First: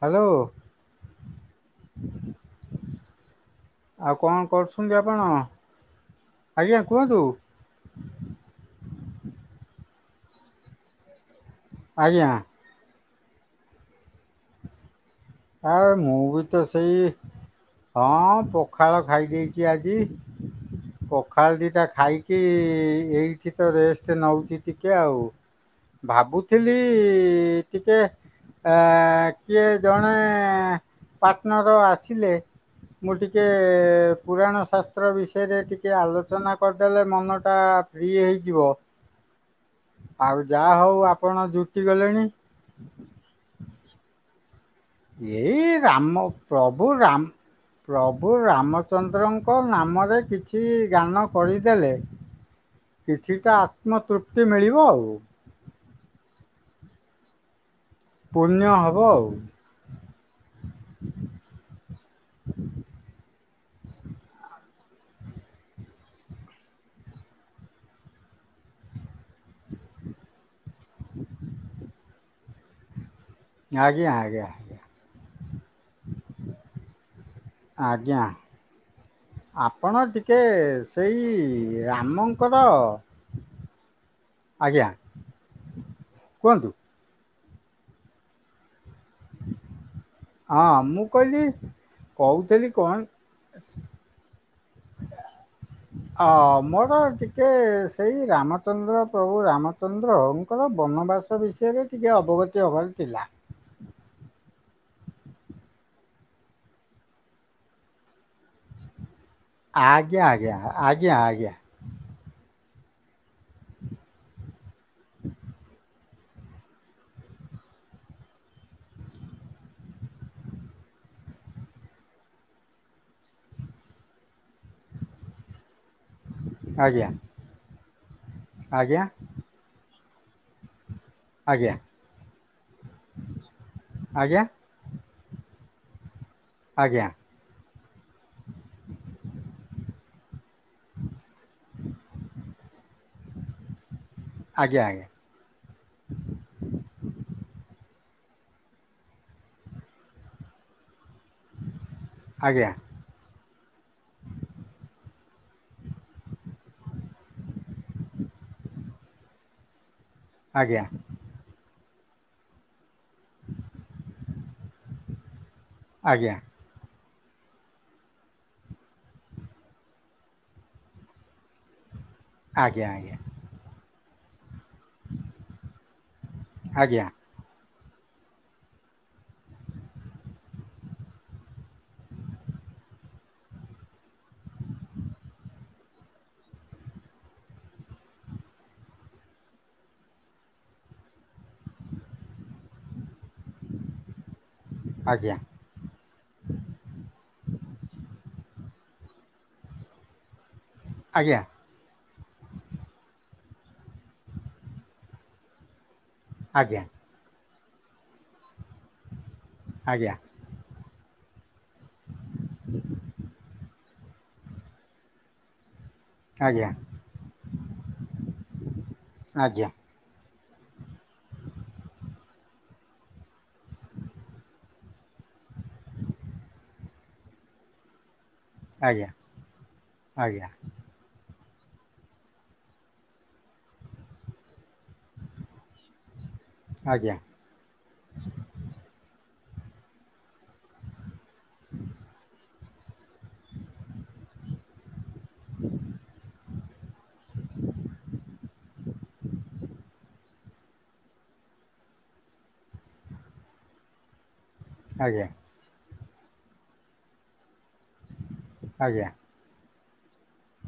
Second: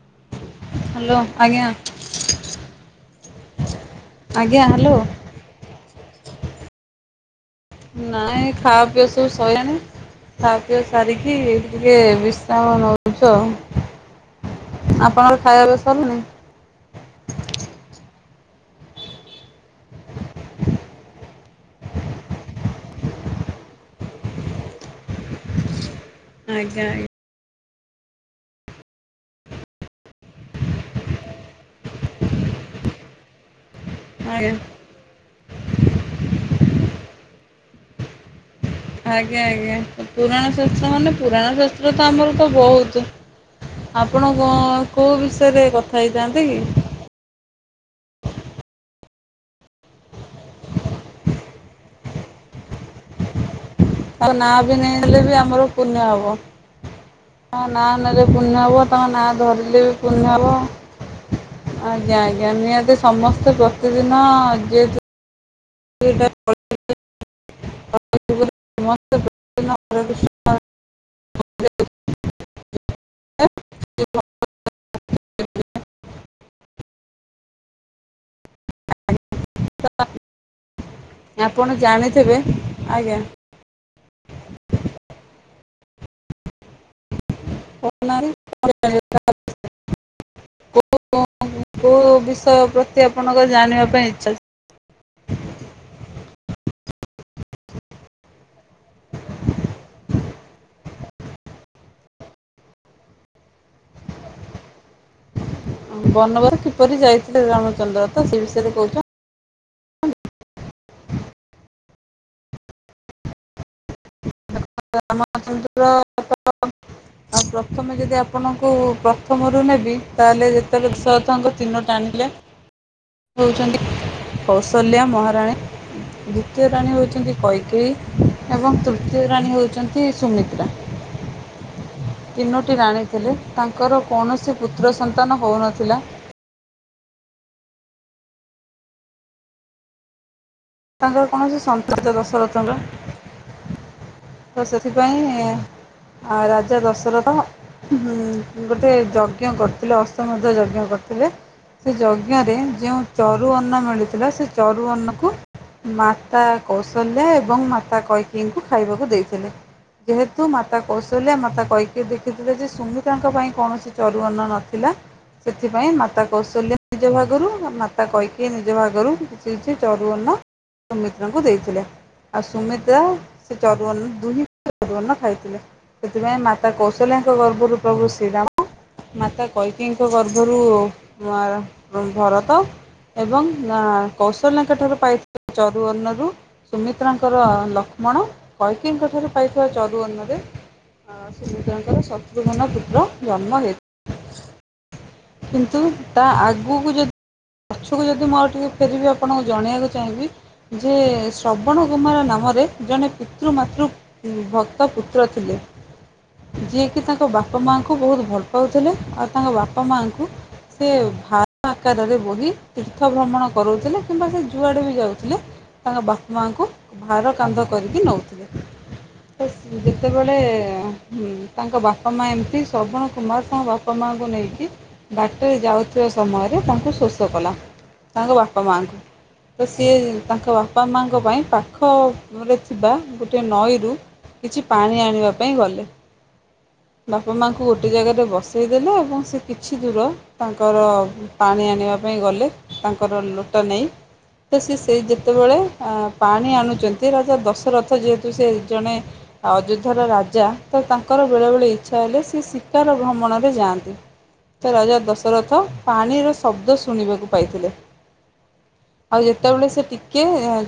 Hello hello ଆଜ୍ଞା ଆଉ କଣ ଆଜ୍ଞା ହ୍ୟାଲୋ କରୁଛନ୍ତି ଆପଣ? ଆଜ୍ଞା କୁହନ୍ତୁ। ନାଇଁ ଖା ପିଇବା ସବୁ ସିଲଣି ଖାବାପିଇ ସାରିକି ଟିକେ ଆଜ୍ଞା ବିଶ୍ରାମ ନଉଛ ଆ ଏ ମୁଁ ବି ତ ସେଇ ହଁ ପଖାଳ ଖାଇ ଦେଇଛି ଆଜି। ପଖାଳ ଦୁଇଟା ଖାଇକି ଏଇଠି ତ ରେଷ୍ଟ ନେଉଛି ଟିକେ ଆଉ। ଭାବୁଥିଲି ଆଜ୍ଞା ଆଜ୍ଞା ଟିକେ ଅ କିଏ ଜଣ ମେ ପାର୍ଟନର ଆସିଲେ ମୁଁ ଟିକେ ପୁରାଣ ଆଜ୍ଞା ଶାସ୍ତ୍ର ବିଷ ସେଷରେ ଟିକିେ ଆଲୋଚନା କରିଦେଲେ ମନଟା ଫ୍ରି ହେଇଯିବ। ଆଜ୍ଞା ଆଜ୍ଞା ଆଉ ପୁରାଣ ଯାହା ଶାସ୍ତ୍ର ହଉ ମାନେ ଆପଣ ପୁରାଣ ଜୁଟି ଶାସ୍ତ୍ର ତ ଗଲେଣି ଆମର ତ ବହୁତ ଆପଣ କଣ? ଏଇ ରାମ ପ୍ରଭୁ ରାମ ପ୍ରଭୁ ରାମଚନ୍ଦ୍ରଙ୍କ ନାମରେ କିଛି ଗାନ କରିଦେଲେ କିଚି ଟା ଆଉ ନାଁ ବି ନେଇ ହେଲେ ବି ଆମର ପୁଣ୍ୟ ହବ। ନାଁ ନେଲେ ପୁନିଆ ପୁଣ୍ୟ ହେବ ତାଙ୍କ ନାଁ ଆଉ ଧରିଲେ ବି ପୁନିଆ ହେବ। ଆଜ୍ଞା ଆଜ୍ଞା ନିହାତି ସମସ୍ତେ ପ୍ରତିଦିନ ଆ [unintelligible] ହଁ [unintelligible] ଆଜ୍ଞା ଆଜ୍ଞା ଆଜ୍ଞା। ଆଜ୍ଞା। ଆପଣ ଟିକେ ସେଇ ଜାଣିଥିବେ ରାମଙ୍କର ଆଜ୍ଞା ଆଜ୍ଞା କୁହନ୍ତୁ। [unintelligible] [unintelligible] ହଁ ମୁଁ କହିଲି କୋଉ ବିଷୟ କହୁଥିଲି କ'ଣ ପ୍ରତି ଆପଣଙ୍କ ଜାଣିବା ପାଇଁ ଇଚ୍ଛା? [unintelligible] ହଁ ମୋର ଟିକେ ସେଇ ରାମଚନ୍ଦ୍ର ପ୍ରଭୁ ରାମଚନ୍ଦ୍ର ତାଙ୍କର ବନବାସ ବିଷୟରେ ଟିକେ ଅବଗତି ହେବାର ଥିଲା। ବନବାସ କିପରି ଯାଇଥିଲେ ରାମଚନ୍ଦ୍ର ତ ସେ ବିଷୟରେ କହୁଛନ୍ ଆଜ୍ଞା ଆଜ୍ଞା ଆଜ୍ଞା ଆଜ୍ଞା। [unintelligible] ପ୍ରଥମେ ଯଦି ଆପଣଙ୍କୁ ପ୍ରଥମରୁ ନେବି ତାହେଲେ ଯେତେବେଳେ ଦଶରଧଙ୍କ ଚିହ୍ନଟ ଆଣିଲେ। ହେଉଛନ୍ତି କୌଶଲ୍ୟା ମହାରାଣୀ। ଦ୍ୱିତୀୟ ରାଣୀ ହେଉଛନ୍ତି କୈକେୟୀ ଏବଂ ଆଜ୍ଞା ତୃତୀୟ ରାଣୀ ହେଉଛନ୍ତି ସୁମିତ୍ରା। ଆଜ୍ଞା ତିନୋଟି ରାଣୀ ଥିଲେ। ତାଙ୍କର ଆଜ୍ଞା କୌଣସି ପୁତ୍ର ସନ୍ତାନ- ନ୍ତାନ ହଉନଥିଲା। ଆଜ୍ଞା। ତାଙ୍କର କୌଣସି ସନ୍ତାନ ନଥିବାରୁ ଦଶରଥଙ୍କ- ତ ଆଜ୍ଞା ସେଥିପାଇଁ ରାଜା ଦଶରଥ- ହୁଁ ଗୋଟେ ଯଜ୍ଞ କରିଥିଲେ ଅସ୍ତମଧ୍ୟ ଯଜ୍ଞ କରିଥିଲେ। ଥିଲେ ସେ ଯଜ୍ଞରେ ଆଜ୍ଞା ଯେଉଁ ଚରୁ ଅନ୍ନ ମିଳିଥିଲା ସେ ଚରୁ ଅନ୍ନକୁ ମାତା କୌଶଲ୍ୟା ଏବଂ ମାତା କୈକେଇଙ୍କୁ ଖାଇବାକୁ ଦେଇଥିଲେ ଯେହେତୁ ମାତା ଆଜ୍ଞା କୌଶଲ୍ୟା ମାତା କୈଇ କିଏ ଦେଖିଥିଲେ ଯେ ସୁମିତ୍ରାଙ୍କ ପାଇଁ କୌଣସି ଚରୁଅନ୍ନ ନଥିଲା ସେଥିପାଇଁ ଆଜ୍ଞା ମାତା ଆଜ୍ଞା କୌଶଲ୍ୟା ନିଜ ଭାଗରୁ ମାତା କୈକେୟୀ ନିଜ ଭାଗରୁ କିଛି କିଛି ଚରୁଅନ୍ନ ସୁମିତ୍ରାଙ୍କୁ ଦେଇଥିଲେ ଆଉ ସୁମିତ୍ରା ଆଜ୍ଞା ସେ ଚରୁଅନ୍ନ ଦୁହିଁ ଚାରୁ ଅନ୍ନ ଖାଇଥିଲେ ସେଥିପାଇଁ ମାତା ଆଜ୍ଞା ଆଜ୍ଞା କୌଶଲ୍ୟାଙ୍କ ଗର୍ଭରୁ ପ୍ରଭୁ ଶ୍ରୀରାମ ମାତା କୈତିକେୟୀଙ୍କ ଗର୍ଭରୁ ମ ଭରତ ଏବଂ ଅ କୌଶଲ୍ୟାଙ୍କ ଠାରୁ ପାଇଥିବା ଚରୁଅନ୍ନ ରୁ ସୁମିତ୍ରାଙ୍କର ଲ ଲକ୍ଷ୍ମଣ କୈକେୟୀଙ୍କ ଠାରୁ ପାଇଥିବା କୈକେୟୀ ଚରୁ ଅନ୍ନରେ ଅ ଶୁମିତ୍ରାଙ୍କର ଶତ୍ରୁଘ୍ନ ପୁତ୍ର ଜନ୍ମ ହେଇ ଆଜ୍ଞା କିନ୍ତୁ ତା ଆଗକୁ ଯଦି ପଛକୁ ଯଦି ମୁଁ ଆଉ ଟିକେ ଫେରିବିି ଆପଣଙ୍କୁ ଜଣେଇବାକୁ ଚାହିଁବି ଯେ ଆଜ୍ଞା ଆଜ୍ଞା ଶ୍ରବଣ କୁମାର ନାମରେ ଜଣେ ପିତୃ ମାତୃ ଉ ଭକ୍ତ ପୁତ୍ର ଥିଲେ ଯିଏକି ତାଙ୍କ ବା ବାପା ମାଆଙ୍କୁ ବହୁତ ଭଲ ପାଉଥିଲେ ଆଉ ତାଙ୍କ ବାପା ଆଜ୍ଞା ଆଜ୍ଞା ମାଆଙ୍କୁ ସେ ଭା ଭାର ଆକାରରେ ବୋହି ତୀର୍ଥ ଭ୍ରମଣ କରଉଥିଲେ କିନ୍ତୁ ସେ ଯୁଆଡେ ବି ଯାଉଥିଲେ ତାଙ୍କ ବାପ ଆଜ୍ଞା ଆଜ୍ଞା ଆଜ୍ଞା ମାଙ୍କୁ ଭାର କାନ୍ଧ କରିକି ନେଉଥିଲେ ଆଜ୍ଞା ଆଜ୍ଞା ଆଜ୍ଞା ଆଜ୍ଞା ଆଜ୍ଞା ଆଜ୍ଞା ଆଜ୍ଞା ଆଜ୍ଞା ଆଜ୍ଞା ଆଜ୍ଞା ସେ ଯେତେବେଳେ ଯେତେବେଳେ ଏ ଉ ତାଙ୍କ ବାପା ମା ଏମିତି ଶ୍ରବଣ କୁମାର ତାଙ୍କ ବାପା ମାଙ୍କୁ ନେଇକି ବାଟରେ ଯାଉଥିବା ସମୟରେ ତାଙ୍କୁ ଶୋଷ କଲା। ତାଙ୍କ ବାପା ମାଆଙ୍କୁ ତ ସିଏ ଆଜ୍ଞା ତାଙ୍କ ବାପା ମାଙ୍କ ପାଇଁ ପାଖ ଆଉ [unintelligible] ଥିବା ଗୋଟିଏ ନଈରୁ କିଛି ପାଣି ଆଣିବା ପାଇଁ ଗଲେ। ବାପା ମାଙ୍କୁ ଗୋଟେ ଜାଗାରେ ବସେଇ ଦେଲେ ଏବଂ ସେ କିଛି ଦୂର ତାଙ୍କର ପାଣି ଆଣିବା ପାଇଁ ଗଲେ ତାଙ୍କର ଲୋଟ ନେଇ ତ ସେ ସେଇ ଦି ଯେତେବେଳେ ଅ ପାଣି ଆଣୁଛନ୍ତି ରାଜା ଦଶରଥ ଯେହେତୁ ସେ ଜଣେ ଅଯୋଧ୍ୟାର ରାଜା ତ ତାଙ୍କର ବେଳେବେଳେ ଇଚ୍ଛା ହେଲେ ସ ଶିକାର ଭ୍ରମଣରେ ଯାଆ ଯାନ୍ତି ରାଜା ଦଶରଥ ପାଣିର ଶବ୍ଦ ଶୁଣିବାକୁ ପାଇଥିଲେ। ଆଉ ଯେତେବେଳେ ସେ ଟିକେ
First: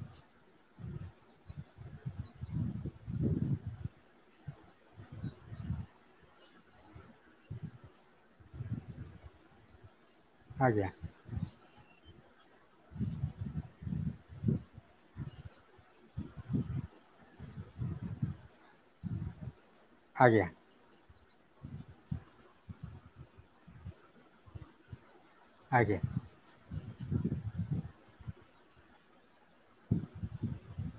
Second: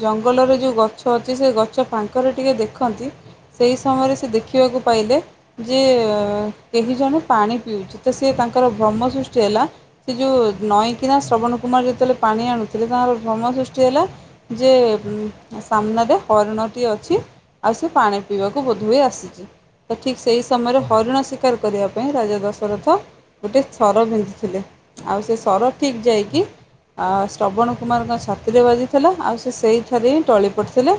ଜଙ୍ଗଲରେ ଯୋଉ ଗଛ ଅଛି ସେ ଗଛ ଫାଙ୍କ ରେ ଟିକେ ଦେଖନ୍ତି। ସେଇ ସମୟରେ ସେ ଦେଖିବାକୁ ପାଇଲେ ଯେ କେହି ଜଣେ ପାଣି ପିଉଛି ତ ସେ ତା ତାଙ୍କର ଭ୍ରମ ସୃଷ୍ଟି ହେଲା ଯୋଉ ନଈକିନା ଶ୍ରବଣ କୁମାର ଯେତେବେଳେ ପାଣି ଆଣୁଥିଲେ ତାଙ୍କର ଭ୍ରମ ସୃଷ୍ଟି ହେଲା ଯେ ସାମ୍ନାରେ ହରିଣଟିଏ ଅଛି ଆଉ ସେ ପାଣି ପିଇବାକୁ ବୋଧହୁଏ ଆସିଛି ତ ଠିକ ସେଇ ସମୟରେ ହରିଣ ଶି ଶିକାର କରିବା ପାଇଁ ରାଜା ଦଶରଥ ଗୋଟେ ସର ପିନ୍ଧିଥିଲେ ଆଉ ସେ ସେ ସର ଠିକ୍ ଯାଇକି ଅ ଶ୍ରବଣ କୁମାରଙ୍କ ଛାତିରେ ବାଜିଥିଲା ଆଉ ସେଇଠାରେ ହିଁ ଟଳି ପଡିଥିଲେ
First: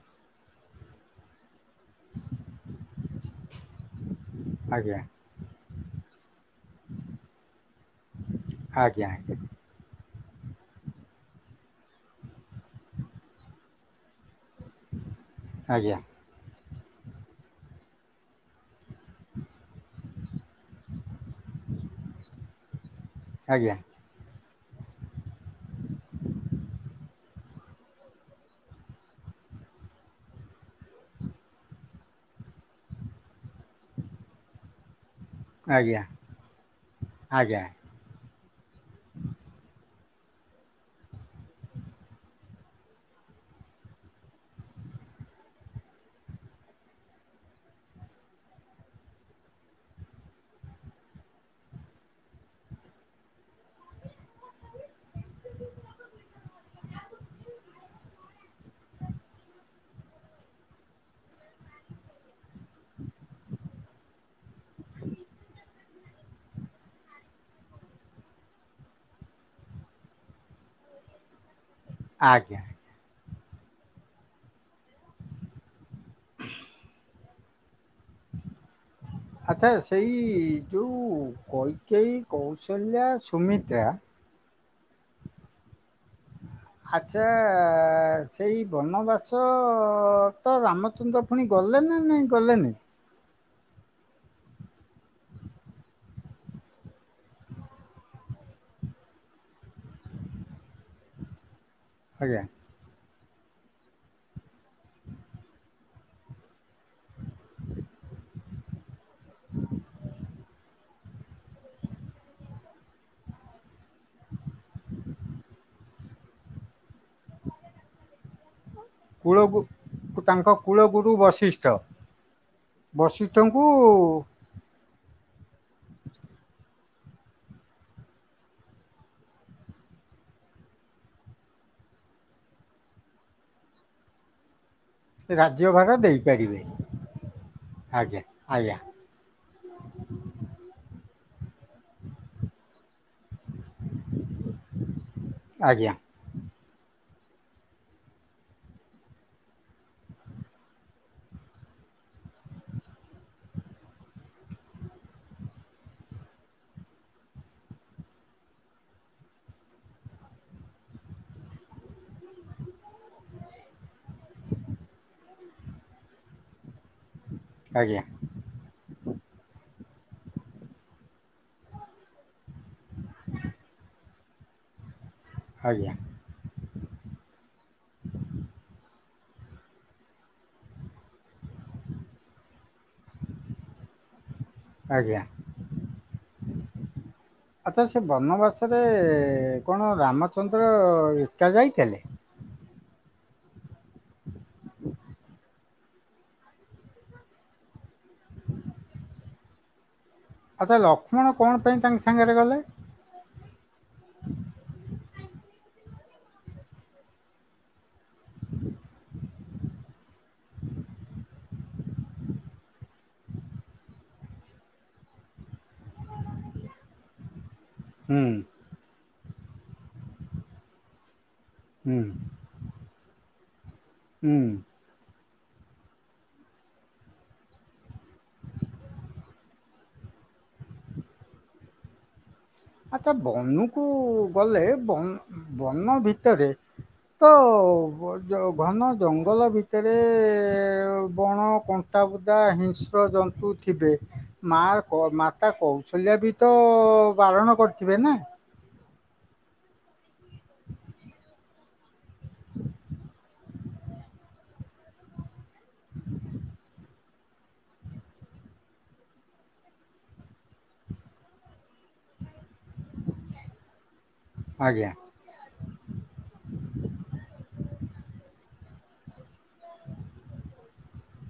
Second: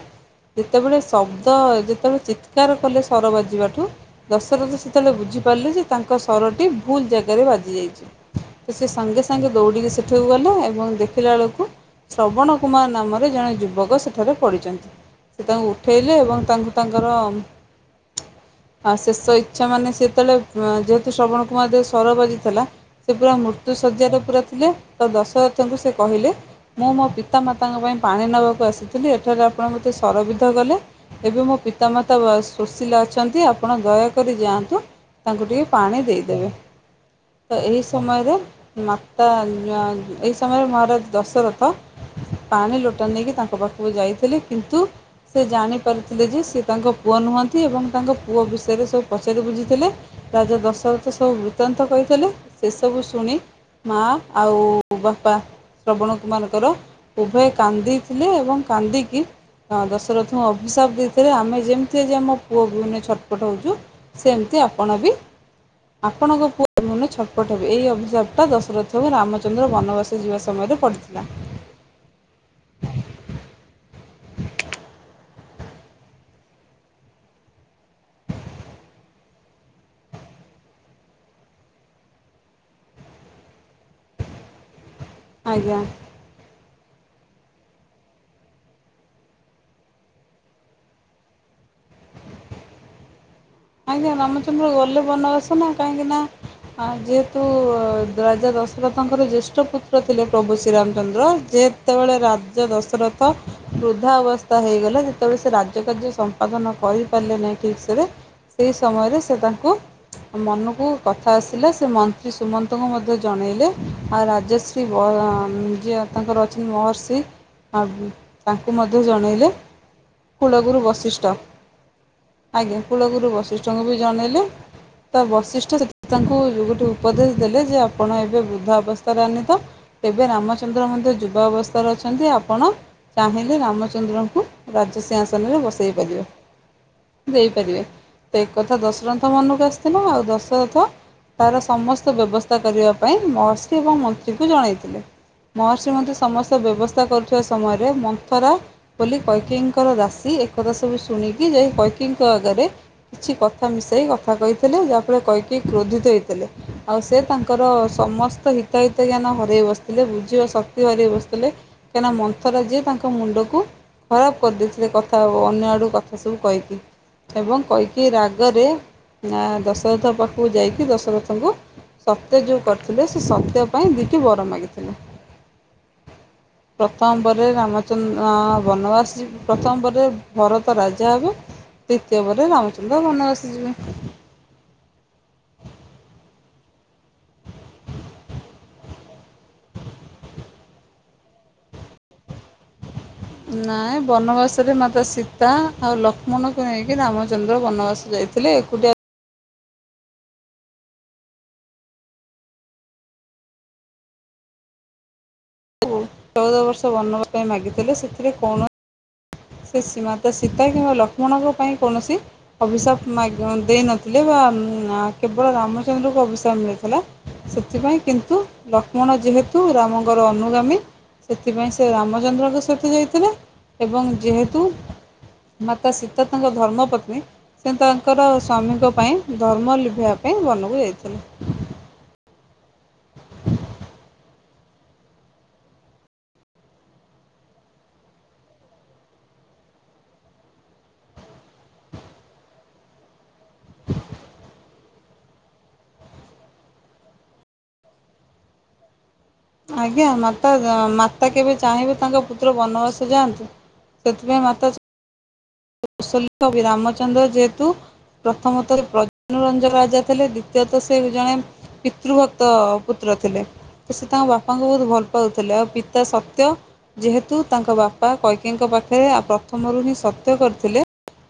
ଯେତେବେଳେ ଶବ୍ଦ ସେତେବେଳେ ଚିତ୍କାର କଲେ ସର ବାଜିବାଠୁ ଦଶରଥ ସେତେବେଳେ ବୁଝିପାରିଲେ ଯେ ତାଙ୍କ ସ ସରଟି ଭୁଲ ଜାଗାରେ ବାଜି ଯାଇଛି ତ ସେ ସାଙ୍ଗେ ସାଙ୍ଗେ ଦୌଡ଼ିକି ସେ ସେଠାକୁ ଗଲେ ଏବଂ ଦେଖିଲା ବେଳକୁ ଶ୍ରବଣ କୁମାର ନାମରେ ଜଣେ ଯୁବକ ସେଠାରେ ପଡ଼ିଛନ୍ତି। ସେ ତାଙ୍କୁ ଉଠାଇଲେ ଏବଂ ତାଙ୍କୁ ତାଙ୍କର ଆ ଶେଷ ଇଛା ମାନେ ସେତେବେଳେ ଅ ଯେହେତୁ ଶ୍ରବଣ କୁମାର ଦେ ସର ବାଜିଥିଲା ସେ ପୁରା ଆଜ୍ଞା ମୃତ୍ୟୁ ଶଯ୍ୟାରେ ପୁରା ଥିଲେ ତ ଦଶରଥଙ୍କୁ ସେ କହିଲେ ମୁଁ ମୋ ପିତାମାତାଙ୍କ ପାଇଁ ପାଣି ନେବାକୁ ଆସିଥିଲି ଏଠାରେ ଆପଣ ମୋତେ ରବଧ ଗଲେ ଏବେ ମୋ ପିତାମାତା ସୁଶିଲ ଅଛନ୍ତି ଆପଣ ଦୟାକରି ଯାଆନ୍ତୁ। ତାଙ୍କୁ ଟିକେ ପାଣି ଦେଇଦେବେ। ତ ଏହି ସମୟରେ ମାତା ଏହି ସମୟରେ ମହାରାଜ ଦଶରଥ ପାଣି ଲୋଟା ନେଇକି ତାଙ୍କ ପାଖକୁ ଯାଇଥିଲେ କିନ୍ତୁ। ସେ ଜାଣି ପାରିଥିଲେ ଯେ ସେ ତାଙ୍କ ପୁଅ ନୁହଁନ୍ତି ଏବଂ ତାଙ୍କ ପୁଅ ବିଷୟରେ ସବୁ ପଚାରି ବୁଝିଥିଲେ। ରାଜା ଦଶରଥ ସବୁ ବୃତ୍ତାନ୍ତ କହିଥିଲେ ସେ ସବୁ ଶୁଣି। ମା ଆଉ ବାପା। ଶ୍ରବଣ କୁମାରଙ୍କର ଉଭୟ କାନ୍ଦିଥିଲେ ଏବଂ କାନ୍ଦିକି ଦଶରଥଙ୍କୁ ଅଭିଶାପ ଦେଇଥିଲେ ଆମେ ଯେମିତି ଯେ ଆମ ପୁଅ ବିନେ ଛଟପଟ ହଉଛୁ ସେମିତି ଆପଣ ବି ଆପଣଙ୍କ ପୁଅ ମୁନେ ଛପଟ ହେବେ ଏହି ଅଭିସାପ ଟା ଦଶରଥ କୁ ରାମଚନ୍ଦ୍ର ବନବାସ ଯିବା ସମୟରେ ପଡ଼ିଥିଲା। ଆଜ୍ଞା [inaudible] ଆଚ୍ଛା ସେଇ ଯୋଉ କୈକେଇ, କୌଶଲ୍ୟା, ସୁମିତ୍ରା ଆଜ୍ଞା। ଆଚ୍ଛା ସେଇ ବନବାସ ତ ରାମଚନ୍ଦ୍ର ପୁଣି ଗ ଗଲେ ନା ନାହିଁ କଲେ ନି। କାଇଁ ରାମଚନ୍ଦ୍ର ଗଲେ ବନବାସ ନା କାହିଁକି ନା ହଁ ଯେହେତୁ ରାଜା ଦଶରଥଙ୍କର ଜ୍ୟେଷ୍ଠ ପୁତ୍ର ଥିଲେ ପ୍ରଭୁ ଶ୍ରୀରାମଚନ୍ଦ୍ର ଯେ ଯେତେବେଳେ ଆଜ୍ଞା ରାଜ ଦଶରଥ ବୃଦ୍ଧା ଅବସ୍ଥା ହେଇଗଲା ଯେତେବେଳେ ସେ ରାଜ କାର୍ଯ୍ୟ ସମ୍ପାଦନ କରିପାରିଲେ ନାହିଁ ଠିକ ସେରେ। ସେହି ସମୟରେ ସେ ତାଙ୍କୁ ମନକୁ କଥା ଆସିଲା ସେ ମନ୍ତ୍ରୀ ସୁମନ୍ତଙ୍କୁ ମଧ୍ୟ ଜଣେଇଲେ ଆଉ ରାଜଶ୍ରୀ ବ ଯିଏ ତାଙ୍କର ଅଛନ୍ତି ମହର୍ଷି ତାଙ୍କୁ ମଧ୍ୟ ଜଣାଇଲେ କୂଳକୁ ତାଙ୍କ କୁଳଗୁରୁ କୂଳଗୁରୁ ବଶିଷ୍ଠ। ଆଜ୍ଞା କୁଳଗୁରୁ ବଶିଷ୍ଠଙ୍କୁ ବି ଜଣେଇଲେ ତ ବଶିଷ୍ଠ ତାଙ୍କୁ ଗୋଟେ ଉପଦେଶ ଦେଲେ ଯେ ଆପଣ ଏବେ ବୃଦ୍ଧା ଅବସ୍ଥାରେ ଆନିତ ଏବେ ରାମଚନ୍ଦ୍ର ମନ୍ଦିର ଯୁବା ଅବସ୍ତା ଅବସ୍ତାର ଅଛନ୍ତି ଆପଣ ଚାହିଁଲେ ରାମଚନ୍ଦ୍ରଙ୍କୁ ରାଜ ସିଂ ଆସନରେ ରାଜ୍ୟଭାର ବସେଇ ପାରିବେ ଦେଇପାରିବେ ଦେଇପାରିବେ। ଆଜ୍ଞା ତ ଏକଥା ଆଜ୍ଞା ଦଶରଥ ମନକୁ ଆସିଥିଲା ଆଉ ଦଶରଥ ତାର ସମସ୍ତ ବ୍ୟବସ୍ଥା କରିବା ପାଇଁ ମହର୍ଷି ଏବଂ ମନ୍ତ୍ରୀଙ୍କୁ ଜଣେଇଥିଲେ ମହର୍ଷି ଆଜ୍ଞା। ମନ୍ତ୍ରୀ ସମସ୍ତେ ବ୍ୟବସ୍ଥା କରୁଥିବା ସମୟରେ ମନ୍ଥରା ବୋଲି କୈକେଇଙ୍କର ଦାସୀ ଏକତା ସବୁ ଶୁଣିକି କୈକେଇଙ୍କ ଆଗରେ କିଛି କଥା ମିଶାଇ କଥା କହିଥିଲେ ଯାହାଫଳରେ କୈକେଇ କ୍ରୋଧିତ ହୋଇଥିଲେ ଆଉ ସେ ତାଙ୍କର ସମସ୍ତ ହିତାହିତ ଜ୍ଞାନ ହରେଇ ବସିଥିଲେ ବୁଝିବା ଶକ୍ତି ହରେଇ ବସିଥିଲେ କାହିଁକିନା ମନ୍ଥର ଯିଏ ତାଙ୍କ ମୁଣ୍ଡକୁ ଖରାପ କରିଦେଇଥିଲେ କଥା ଅନ୍ୟ ଆଡୁ କଥା ସବୁ କହିକି। ଏବଂ ଆଜ୍ଞା କହିକି ରାଗରେ ଦଶରଥ ପାଖକୁ ଯାଇକି ଦଶରଥଙ୍କୁ ସତ୍ୟ ଯୋଉ କରିଥିଲେ ସେ ସତ୍ୟ ପାଇଁ ଦେଇକି ବର ମାଗିଥିଲେ। ଆଜ୍ଞା ପ୍ରଥମ ପରେ ରାମଚନ୍ଦ୍ର ବନବାସ। ପ୍ରଥମ ପରେ ଭରତ ରାଜା ହେବେ ଦ୍ୱିତୀୟ ପରେ ରାମଚ ନ୍ଦ ବନବାସ ଯିବେ। ଆଜ୍ଞା। ଆଚ୍ଛା ସେ ବନବାସରେ କଣ ରାମଚନ୍ଦ୍ର ଏକା ଯାଇଥିଲେ? ନାଇଁ ବନବାସ ରେ ମାତା ସୀତା ଆଉ ଲକ୍ଷ୍ମଣକୁ ନେଇକି ରାମଚନ୍ଦ୍ର ବନବାସ ଯାଇ ଥିଲେ ଏକୁଟିଆ। ଆଚ୍ଛା ଲକ୍ଷ୍ମଣ କଣ ପାଇଁ ତାଙ୍କ ସାଙ୍ଗରେ ଗଲେ? ଚଉଦ ବନବାସ ପାଇଁ ମାଗିଥିଲେ ସେଥିରେ କୌଣ ସି ଶିବମାତା ସୀତା କିମ୍ବା ଲକ୍ଷ୍ମଣଙ୍କ ପାଇଁ କୌଣସି ଅଭିଶାପ ମାଗି ଦେଇନଥିଲେ ବା କେବଳ ରାମଚନ୍ଦ୍ରଙ୍କୁ ଅଭିସାପ ମିଳିଥିଲା। ସେଥିପାଇଁ ହୁଁ କିନ୍ତୁ ଲକ୍ଷ୍ମଣ ଯେହେତୁ ରାମଙ୍କର ଅନୁଗାମୀ ସେଥିପାଇଁ ସେ ହୁଁ ରାମଚନ୍ଦ୍ରଙ୍କ ସହିତ ଯାଇଥିଲେ ଏବଂ ହୁଁ ଯେହେତୁ ମାତା ସୀତ ତାଙ୍କ ଧର୍ମପତ୍ନୀ ସେ ତାଙ୍କର ସ୍ୱାମୀଙ୍କ ପାଇଁ ଧର୍ମ ଲିଭିବା ପାଇଁ ବନକୁ ଯାଇଥିଲେ। ଆଚ୍ଛା ବନକୁ ଗଲେ ବ ବନ ଭିତରେ ତ ଘନ ଜଙ୍ଗଲ ଭିତରେ ବଣକ ଲଟାବୁଦା ହିଂସ୍ର ଜନ୍ତୁ। ଥିବେ। ମା ମାତା କୌଶଲ୍ୟା ବି ତ ବାରଣ କରୁଥିବେ ନା। ଆଜ୍ଞା ମାତା ମାତା କେବେ ଚାହିଁବେ ତାଙ୍କ ପୁତ୍ର ବନବାସ ଯାଆନ୍ତୁ। ସେଥିପାଇଁ ମାତା କୌଶଲବ ରାମଚନ୍ଦ୍ର ଯେହେତୁ ପ୍ରଥମତ ପ୍ରଜାନରଞ୍ଜନ ରାଜା ଥିଲେ ଦ୍ଵିତୀୟତ ସେ ଜଣେ ପିତୃଭକ୍ତ ପୁତ୍ର ଥିଲେ ତ ସେ ତାଙ୍କ ବାପାଙ୍କୁ ବହୁତ ଆଜ୍ଞା ଭଲ ପାଉଥିଲେ ଆଉ ପିତା ସତ୍ୟ ଯେହେତୁ ତାଙ୍କ ବାପା କୈକିଙ୍କ ପାଖରେ ଆଉ ପ୍ରଥମରୁ ହିଁ ସତ୍ୟ କରି ଥିଲେ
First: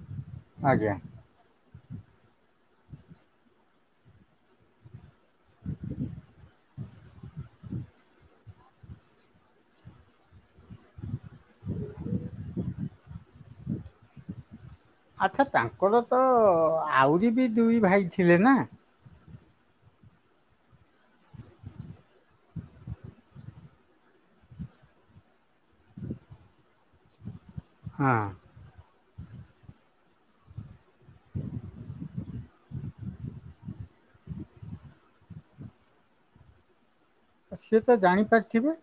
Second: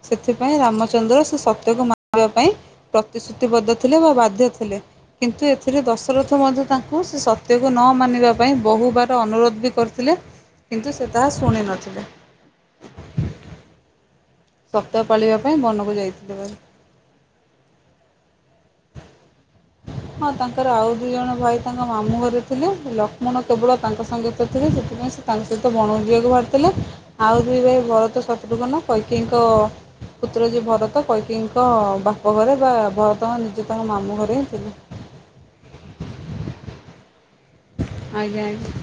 ସେଥିପାଇଁ ଆଜ୍ଞା। ରାମଚନ୍ଦ୍ର ସେ ସତ୍ୟକୁ ମାନିବା ପାଇଁ ପ୍ରତିଶ୍ରୁତିବଦ୍ଧ ଥିଲେ ବା ବାଧ୍ୟ ଥିଲେ। କିନ୍ତୁ ଏଥିରେ ଦଶରଥ ମଧ୍ୟ ତାଙ୍କୁ ସେ ସତ୍ୟକୁ ନ ମାନିବା ପାଇଁ ବହୁବାର ଅନୁରୋଧ ବି କରିଥିଲେ। କିନ୍ତୁ ସେ ତାହା ଶୁଣି ନଥିଲେ। ଆଛା ବନକୁ ତାଙ୍କରତ ଯାଇଥିଲେ। ଆହୁରି ବି ଦୁଇ ଭାଇ ଥିଲେ ନା। ହଁ ତାଙ୍କର ଆଉ ଦୁଇ ଜଣ ଭାଇ ତାଙ୍କ ମାମୁଁ ଘରେ ଥିଲେ ଲକ୍ଷ୍ମଣ କେବଳ ତାଙ୍କ ସଙ୍ଗୀତ ଥିଲେ ସେଥିପାଇଁ ସେ ତାଙ୍କ ସହିତ ବଣକୁଜିବାକୁ ବାହାରିଥିଲେ ଆଉ ଦୁଇ ଭାଇ ହଁ। ଭରତ ଶତ୍ରୁଘ୍ନ କୈକେଇଙ୍କ ପୁତ୍ରଜୀ ଭରତ କୈକିଙ୍କ ବାପଘରେ ବା ଭରତ ନିଜେ ତାଙ୍କ ମାମୁଁ ଘରେ ହିଁ ଥିଲେ। ସିଏ ତ ଆଜ୍ଞା ଆଜ୍ଞା। ଜାଣିପାରିଥିବେ।